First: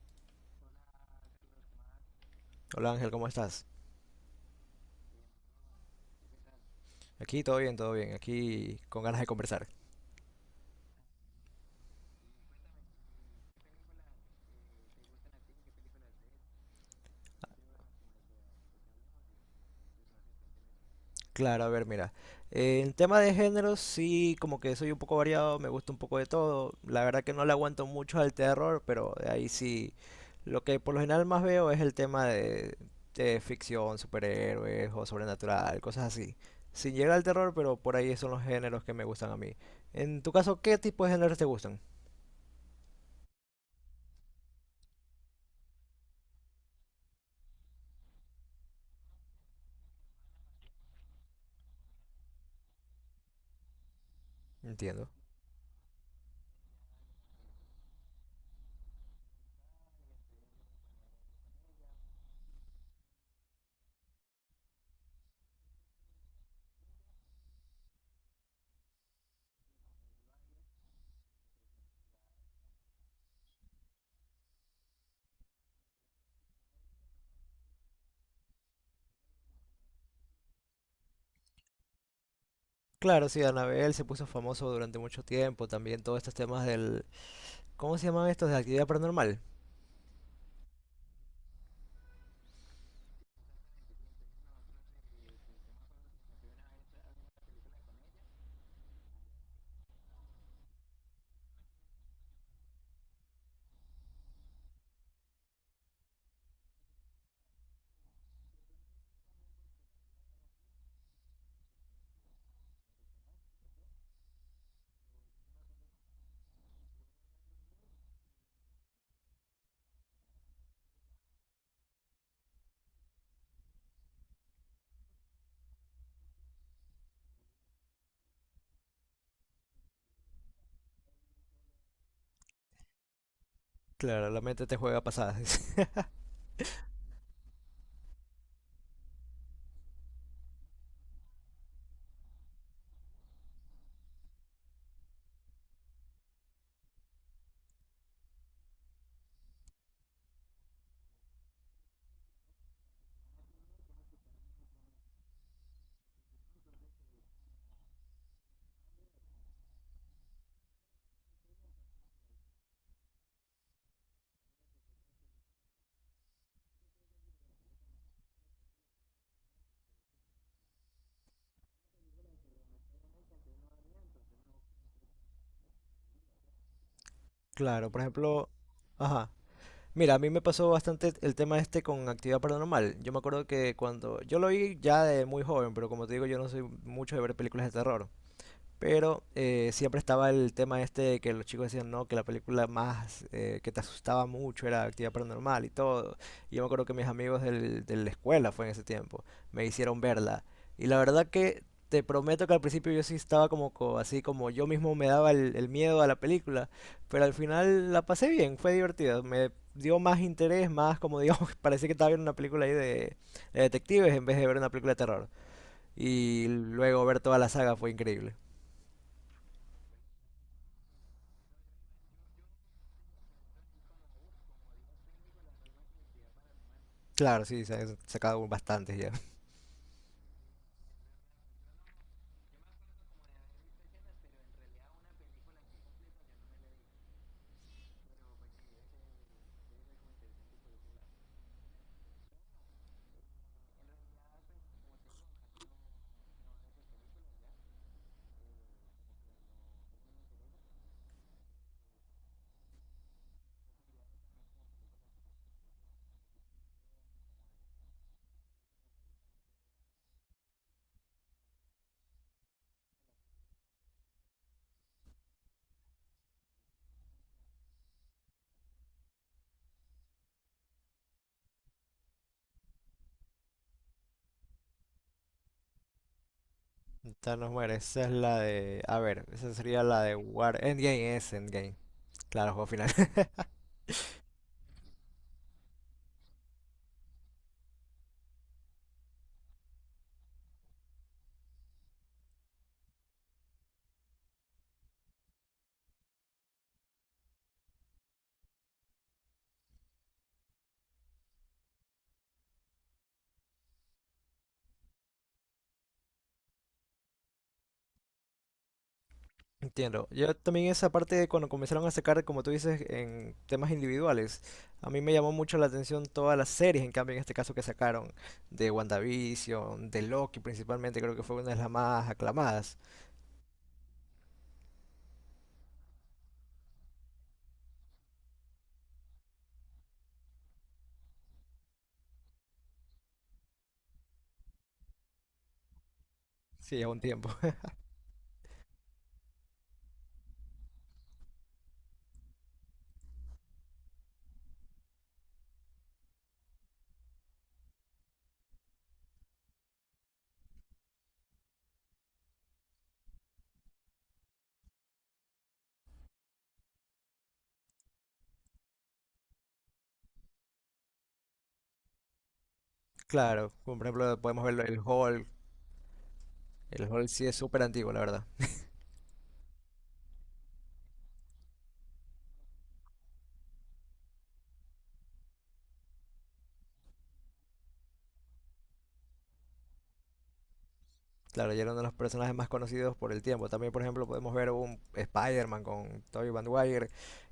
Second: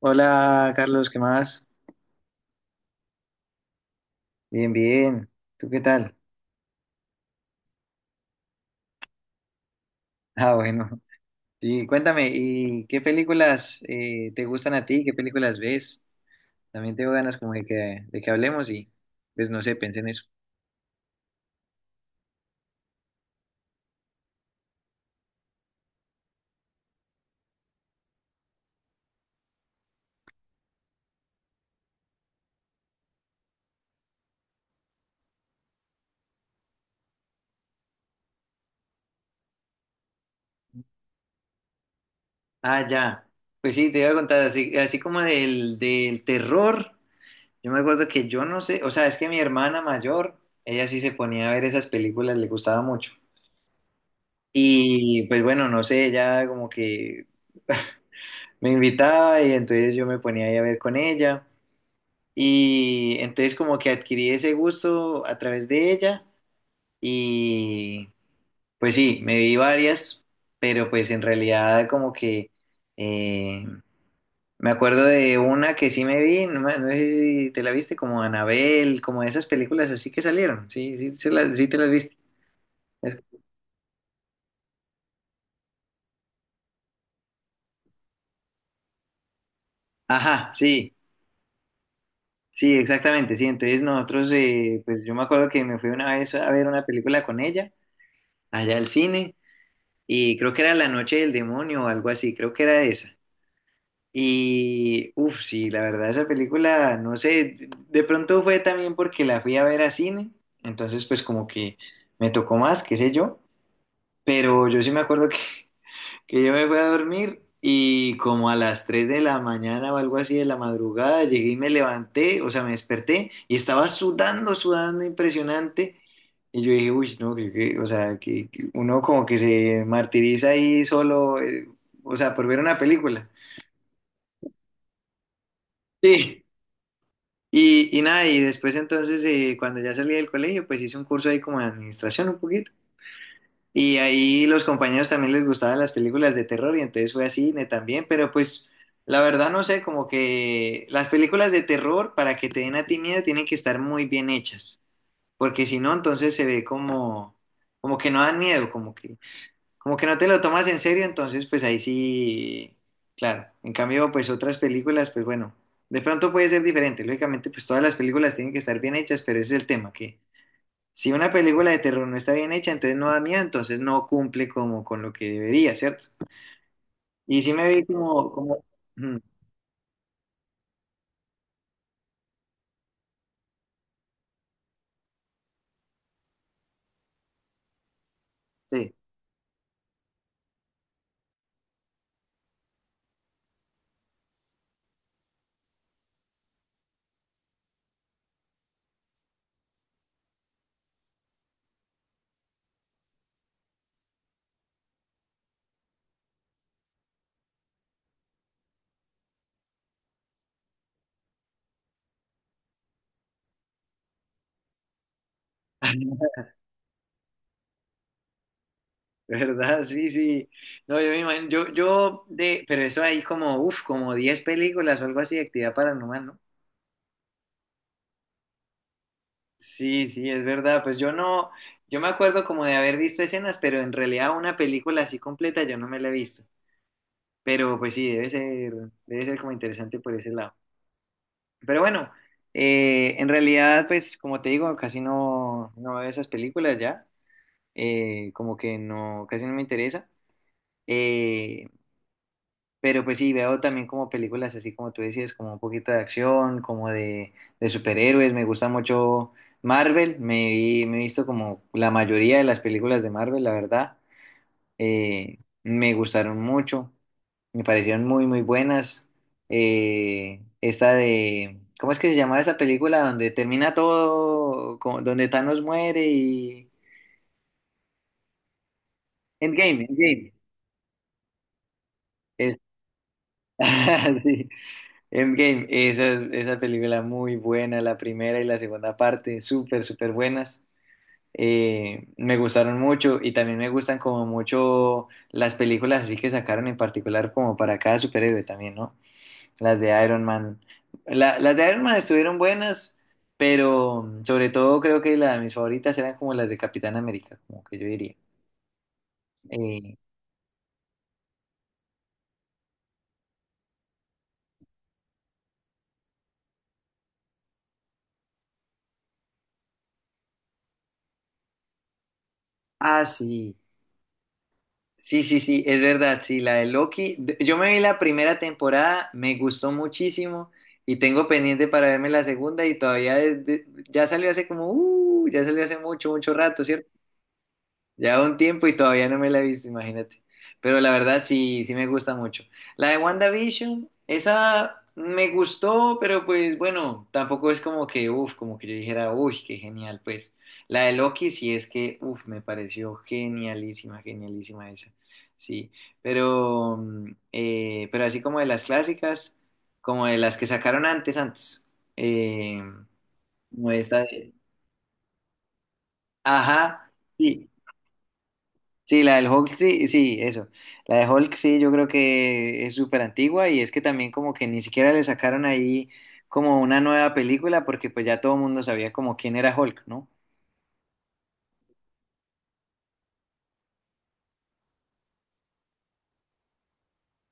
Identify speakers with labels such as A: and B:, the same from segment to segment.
A: Hola Carlos, ¿qué más?
B: Hola Ángel, ¿cómo estás?
A: Bien, bien. ¿Tú qué tal?
B: Aquí todo bien, aquí con ganas de conversar.
A: Ah, bueno. Y cuéntame, ¿y qué películas te gustan a ti? ¿Qué películas ves? También tengo ganas como de que hablemos y pues no sé, pensé en eso.
B: Claro, a ver, mira, en tema de géneros sí, como que soy un poco variado, me gusta un poco de todo. La verdad que no le aguanto mucho al terror, pero de ahí sí, lo que por lo general más veo es el tema de ficción, superhéroes o sobrenatural, cosas así. Sin llegar al terror, pero por ahí son los géneros que me gustan a mí. En tu caso, ¿qué tipo de géneros te gustan?
A: Ah, ya. Pues sí, te iba a contar, así, así como del terror, yo me acuerdo que yo no sé, o sea, es que mi hermana mayor, ella sí se ponía a ver esas películas, le gustaba mucho.
B: Entiendo.
A: Y pues bueno, no sé, ella como que me invitaba y entonces yo me ponía ahí a ver con ella. Y entonces como que adquirí ese gusto a través de ella y pues sí, me vi varias, pero pues en realidad como que eh, me acuerdo de una que sí me vi, no, no sé si te la viste, como Anabel, como esas películas así que salieron, sí, sí, sí te las viste. Es-
B: Claro, sí, Anabel se puso famoso durante mucho tiempo, también todos estos temas del ¿Cómo se llaman estos de actividad paranormal?
A: Ajá, sí, sí, exactamente, sí, entonces nosotros, pues yo me acuerdo que me fui una vez a ver una película con ella, allá al cine. Y creo que era La Noche del Demonio o algo así, creo que era esa. Y, uff, sí, la verdad, esa película, no sé, de pronto fue también porque la fui a ver a cine, entonces pues como que me tocó más, qué sé yo, pero yo sí me acuerdo que yo me fui a dormir y como a las 3 de la mañana o algo así de la madrugada, llegué y me levanté, o sea, me desperté y estaba sudando, sudando impresionante. Y yo dije, uy, no, o sea, que uno como que se martiriza ahí solo, o sea, por ver una película.
B: Claro, la mente te juega pasadas.
A: Sí. Y nada, y después entonces, cuando ya salí del colegio, pues hice un curso ahí como de administración un poquito. Y ahí los compañeros también les gustaban las películas de terror y entonces fue a cine también, pero pues la verdad no sé, como que las películas de terror para que te den a ti miedo tienen que estar muy bien hechas, porque si no entonces se ve como como que no dan miedo, como que no te lo tomas en serio, entonces pues ahí sí, claro. En cambio pues otras películas pues bueno, de pronto puede ser diferente, lógicamente pues todas las películas tienen que estar bien hechas, pero ese es el tema que si una película de terror no está bien hecha, entonces no da miedo, entonces no cumple como con lo que debería, ¿cierto? Y sí me vi
B: Claro, por ejemplo,
A: mm,
B: ajá. Mira, a mí me pasó bastante el tema este con actividad paranormal. Yo me acuerdo que cuando yo lo vi ya de muy joven, pero como te digo, yo no soy mucho de ver películas de terror.
A: sí,
B: Pero siempre estaba el tema este de que los chicos decían, no, que la película más que te asustaba mucho era Actividad Paranormal y todo. Y yo me acuerdo que mis amigos de la escuela, fue en ese tiempo, me hicieron verla. Y la verdad que te prometo que al principio yo sí estaba como así, como yo mismo me daba el miedo a la película. Pero al final la pasé bien, fue divertida. Me dio más interés, más como digo, parecía que estaba viendo una película ahí de detectives en vez de ver una película de terror. Y luego ver toda la saga fue increíble.
A: ¿verdad? Sí, sí. No, yo me imagino, pero eso hay como, uff, como 10 películas o algo así de actividad paranormal, ¿no?
B: Claro, sí, se han sacado bastantes ya.
A: Sí, sí, es verdad. Pues yo no, yo me acuerdo como de haber visto escenas, pero en realidad una película así completa yo no me la he visto. Pero pues sí, debe ser como interesante por ese lado. Pero bueno, en realidad, pues como te digo, casi no, no veo esas películas ya, como que no, casi no me interesa. Eh, pero pues sí, veo también como películas así como tú decías, como un poquito de acción, de superhéroes, me gusta mucho Marvel, me he visto como la mayoría de las películas de Marvel, la verdad me gustaron mucho, me parecieron muy buenas. Esta de, ¿cómo es que se llamaba esa película donde termina todo, donde Thanos muere y...
B: Thanos muere. Esa es la de. A ver, esa sería
A: Endgame,
B: la de
A: Endgame.
B: War. Endgame es Endgame. Claro,
A: Es-
B: juego final.
A: sí, Endgame. Esa, esa película muy buena, la primera y la segunda parte, súper buenas. Me gustaron mucho y también me gustan como mucho las películas así que sacaron en particular como para cada superhéroe también, ¿no? Las de Iron Man. Las de Iron Man estuvieron buenas, pero sobre todo creo que mis favoritas eran como las de Capitán América, como que yo diría. Eh,
B: Entiendo. Yo también esa parte de cuando comenzaron a sacar, como tú dices, en temas individuales, a mí me llamó mucho la atención todas las series, en cambio en este caso que sacaron de WandaVision, de Loki principalmente, creo que fue una de las más aclamadas.
A: ah, sí. Sí, sí, sí, es verdad, sí, la de Loki. Yo me vi la primera temporada, me gustó muchísimo y tengo pendiente para verme la segunda y todavía ya salió hace como, ya salió hace mucho rato,
B: Sí,
A: ¿cierto?
B: a un tiempo.
A: Ya un tiempo y todavía no me la he visto, imagínate. Pero la verdad sí, sí me gusta mucho. La de WandaVision, esa me gustó, pero pues bueno, tampoco es como que, uff, como que yo dijera, uy, qué genial, pues. La de Loki sí es que, uff, me pareció genialísima, genialísima esa. Sí, pero, pero así como de las clásicas, como de las que sacaron antes. Eh,
B: Claro,
A: como
B: como por
A: esta,
B: ejemplo podemos verlo el Hulk. El
A: ajá.
B: Hulk sí es
A: Sí,
B: súper antiguo, la verdad.
A: Sí, la del Hulk, sí, sí, eso. La de Hulk, sí, yo creo que es súper antigua y es que también como que ni siquiera le sacaron ahí como una nueva película porque pues ya todo el mundo sabía como quién era Hulk, ¿no?
B: Claro, ya era uno de los personajes más conocidos por el tiempo. También, por ejemplo, podemos ver un Spider-Man con Tobey Maguire,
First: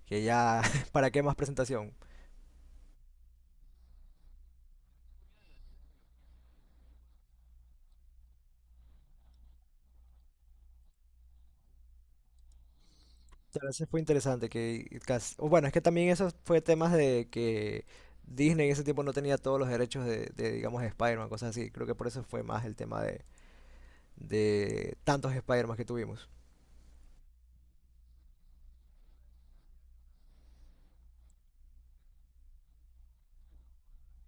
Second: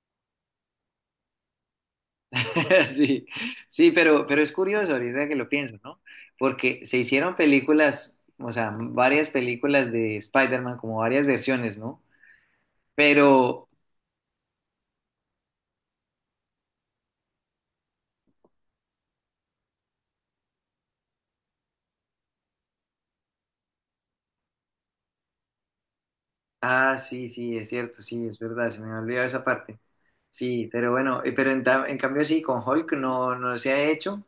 B: que ya, ¿para qué más presentación?
A: Sí, sí, pero es curioso ahorita que lo pienso, ¿no? Porque se hicieron películas, o sea, varias películas de Spider-Man, como varias versiones, ¿no? Pero,
B: Pero eso fue interesante, que o bueno, es que también eso fue temas de que Disney en ese tiempo no tenía todos los derechos de digamos, Spider-Man, cosas así. Creo que por eso fue más el tema de tantos Spider-Man que tuvimos.
A: ah, sí, sí, es cierto, sí, es verdad, se me había olvidado esa parte. Sí, pero bueno, pero en cambio sí, con Hulk no, no se ha hecho.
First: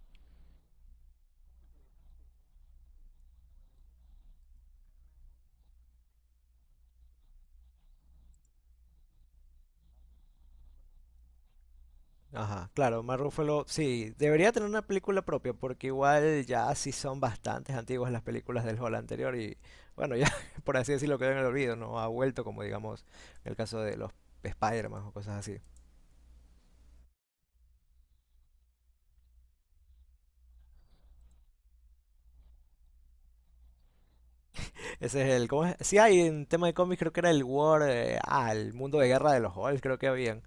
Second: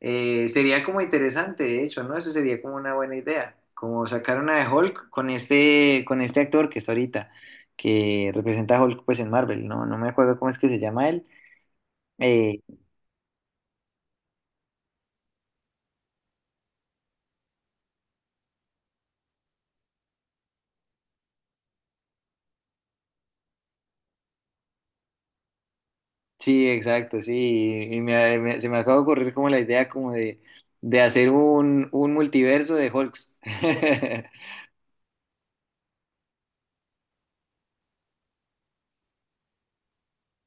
A: Sería como interesante, de hecho, ¿no? Eso sería como una buena idea, como sacar una de Hulk con este actor que está ahorita, que representa a Hulk pues en Marvel, ¿no? No me acuerdo cómo es que se llama él. Eh,
B: Ajá, claro, Mark Ruffalo, sí, debería tener una película propia, porque igual ya sí son bastantes antiguas las películas del Hall anterior y bueno, ya por así decirlo quedó en el olvido, no ha vuelto como digamos en el caso de los Spider-Man o cosas así.
A: sí, exacto, sí, y se me acaba de ocurrir como la idea como de hacer un multiverso de Hulks.
B: Ese es el, ¿cómo es? Sí hay en tema de cómics, creo que era el War, el mundo de guerra de los Halls, creo que habían,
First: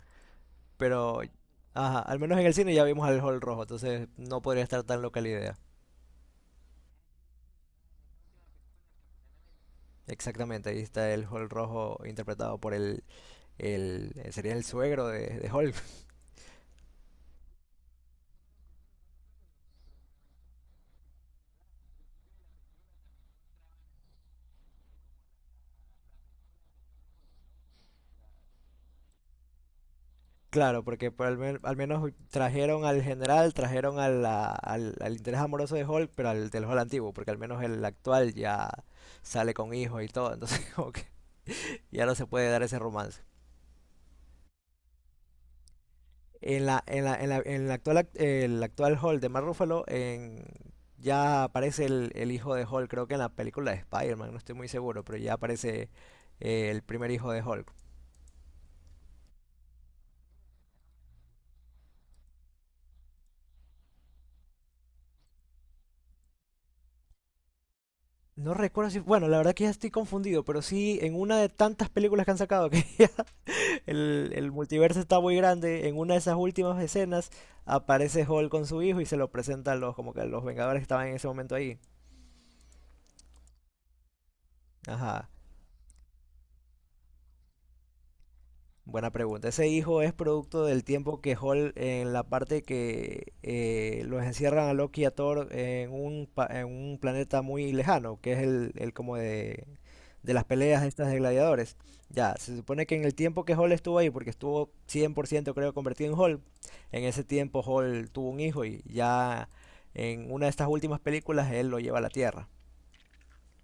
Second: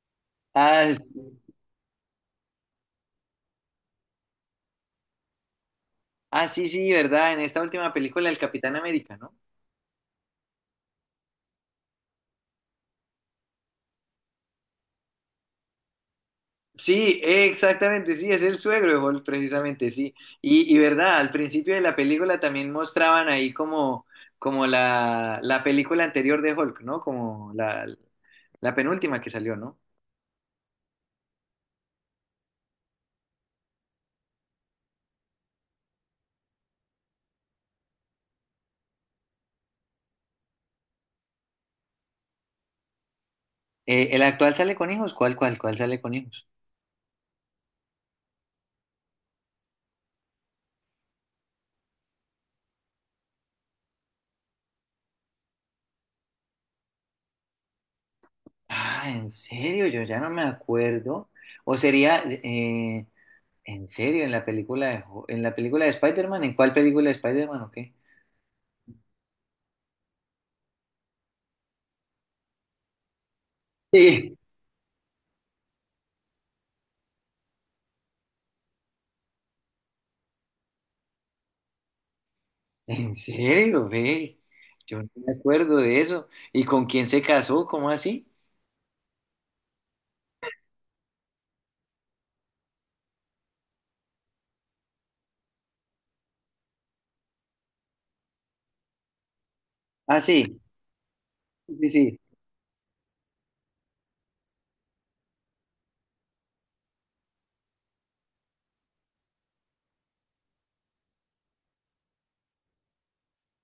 A: Ah, sí,
B: pero ajá, al menos en el cine ya vimos al Hall rojo, entonces no podría estar tan loca la idea.
A: ah, sí, sí, ¿verdad? En esta última película, el Capitán América, ¿no?
B: Exactamente, ahí está el Hall rojo interpretado por el sería el suegro de Hulk.
A: Sí, exactamente, sí, es el suegro de Hulk, precisamente, sí. Y verdad, al principio de la película también mostraban ahí como, como la película anterior de Hulk, ¿no? Como la penúltima que salió, ¿no?
B: Claro, porque por al menos trajeron al general, trajeron a al, al interés amoroso de Hulk, pero al del Hulk antiguo, porque al menos el actual ya sale con hijos y todo, entonces como que ya no se puede dar ese romance.
A: ¿El actual sale con hijos? Cuál sale con hijos?
B: En la actual, el actual Hulk de Mark Ruffalo, en, ya aparece el hijo de Hulk, creo que en la película de Spider-Man, no estoy muy seguro, pero ya aparece el primer hijo de Hulk.
A: Ah, en serio, yo ya no me acuerdo. O sería, en serio, en la película de, en la película de Spider-Man, ¿en cuál película de Spider-Man o qué?
B: No recuerdo si, bueno, la verdad que ya estoy confundido, pero sí en una de tantas películas que han sacado que el multiverso está muy grande. En una de esas últimas escenas aparece Hulk con su hijo y se lo presenta a los, como que a los Vengadores que estaban en ese momento ahí.
A: ¿En serio, ve? Yo no
B: Ajá.
A: me acuerdo de eso. ¿Y con quién se casó? ¿Cómo así?
B: Buena pregunta. Ese hijo es producto del tiempo que Hulk en la parte que los encierran a Loki y a Thor en un, en un planeta muy lejano, que es el como
A: Ah,
B: de las
A: sí,
B: peleas estas de gladiadores.
A: sí, sí.
B: Ya, se supone que en el tiempo que Hall estuvo ahí, porque estuvo 100% creo convertido en Hall, en ese tiempo Hall tuvo un hijo y ya en una de estas últimas películas él lo lleva a la Tierra.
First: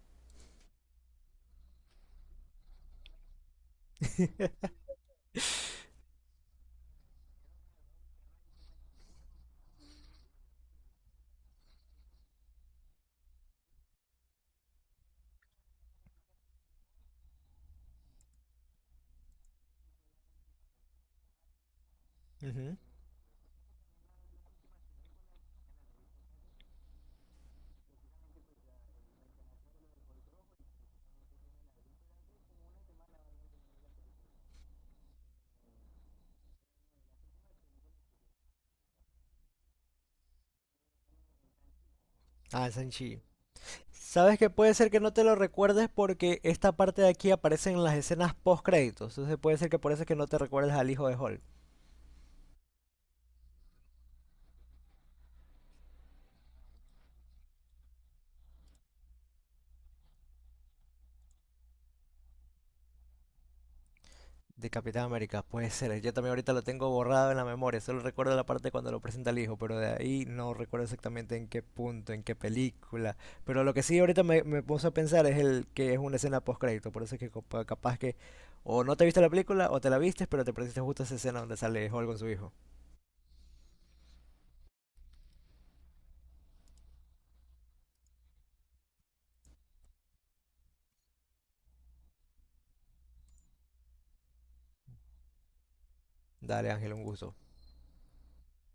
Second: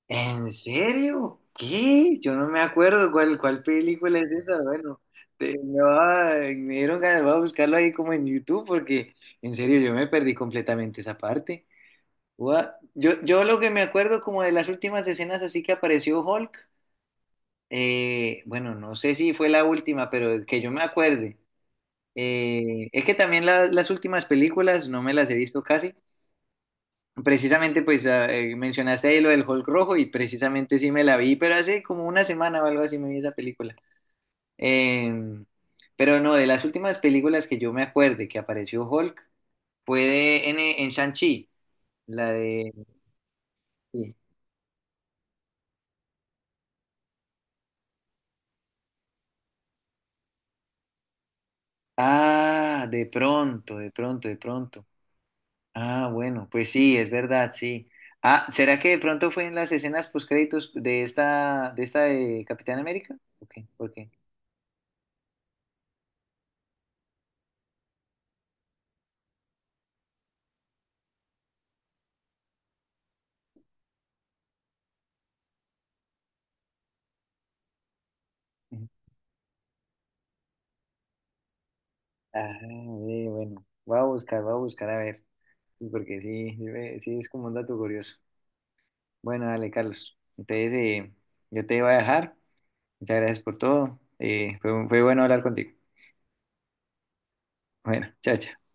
A: ¿En serio? ¿Qué? Yo no me acuerdo cuál película es esa. Bueno, me dieron ganas, voy a buscarlo ahí como en YouTube porque en serio yo me perdí completamente esa parte. Yo, yo lo que me acuerdo como de las últimas escenas así que apareció Hulk, bueno, no sé si fue la última, pero que yo me acuerde.
B: Ujú.
A: Es que también las últimas películas no me las he visto casi. Precisamente, pues ah, mencionaste ahí lo del Hulk rojo y precisamente sí me la vi, pero hace como una semana o algo así me vi esa película. Eh, pero no, de las últimas películas que yo me acuerde que apareció Hulk fue en Shang-Chi, la
B: Ah,
A: de...
B: Sanchi.
A: sí.
B: Sabes que puede ser que no te lo recuerdes porque esta parte de aquí aparece en las escenas post créditos, entonces puede ser que por eso es que no te recuerdes al hijo de Hall.
A: Ah, de pronto, de pronto, de pronto. Ah, bueno, pues sí, es verdad, sí. Ah, ¿será que de pronto fue en las escenas postcréditos de esta, de esta de Capitán América? Ok, ¿por qué?
B: De Capitán América, puede ser. Yo también ahorita lo tengo borrado en la memoria. Solo recuerdo la parte cuando lo presenta el hijo, pero de ahí no recuerdo exactamente en qué punto, en qué película. Pero lo que sí ahorita me, me puse a pensar es el que es una escena post-crédito. Por eso es que capaz que o
A: Ujú.
B: no te viste la película o te la viste, pero te perdiste justo esa escena donde sale Hulk con su hijo.
A: Ah, bueno, voy a buscar a ver, sí, porque sí, sí, sí es como un dato curioso. Bueno, dale, Carlos. Entonces, yo te voy a dejar. Muchas gracias por todo. Fue bueno hablar contigo.
B: Dale, Ángel, un gusto.
A: Bueno, chao, chao.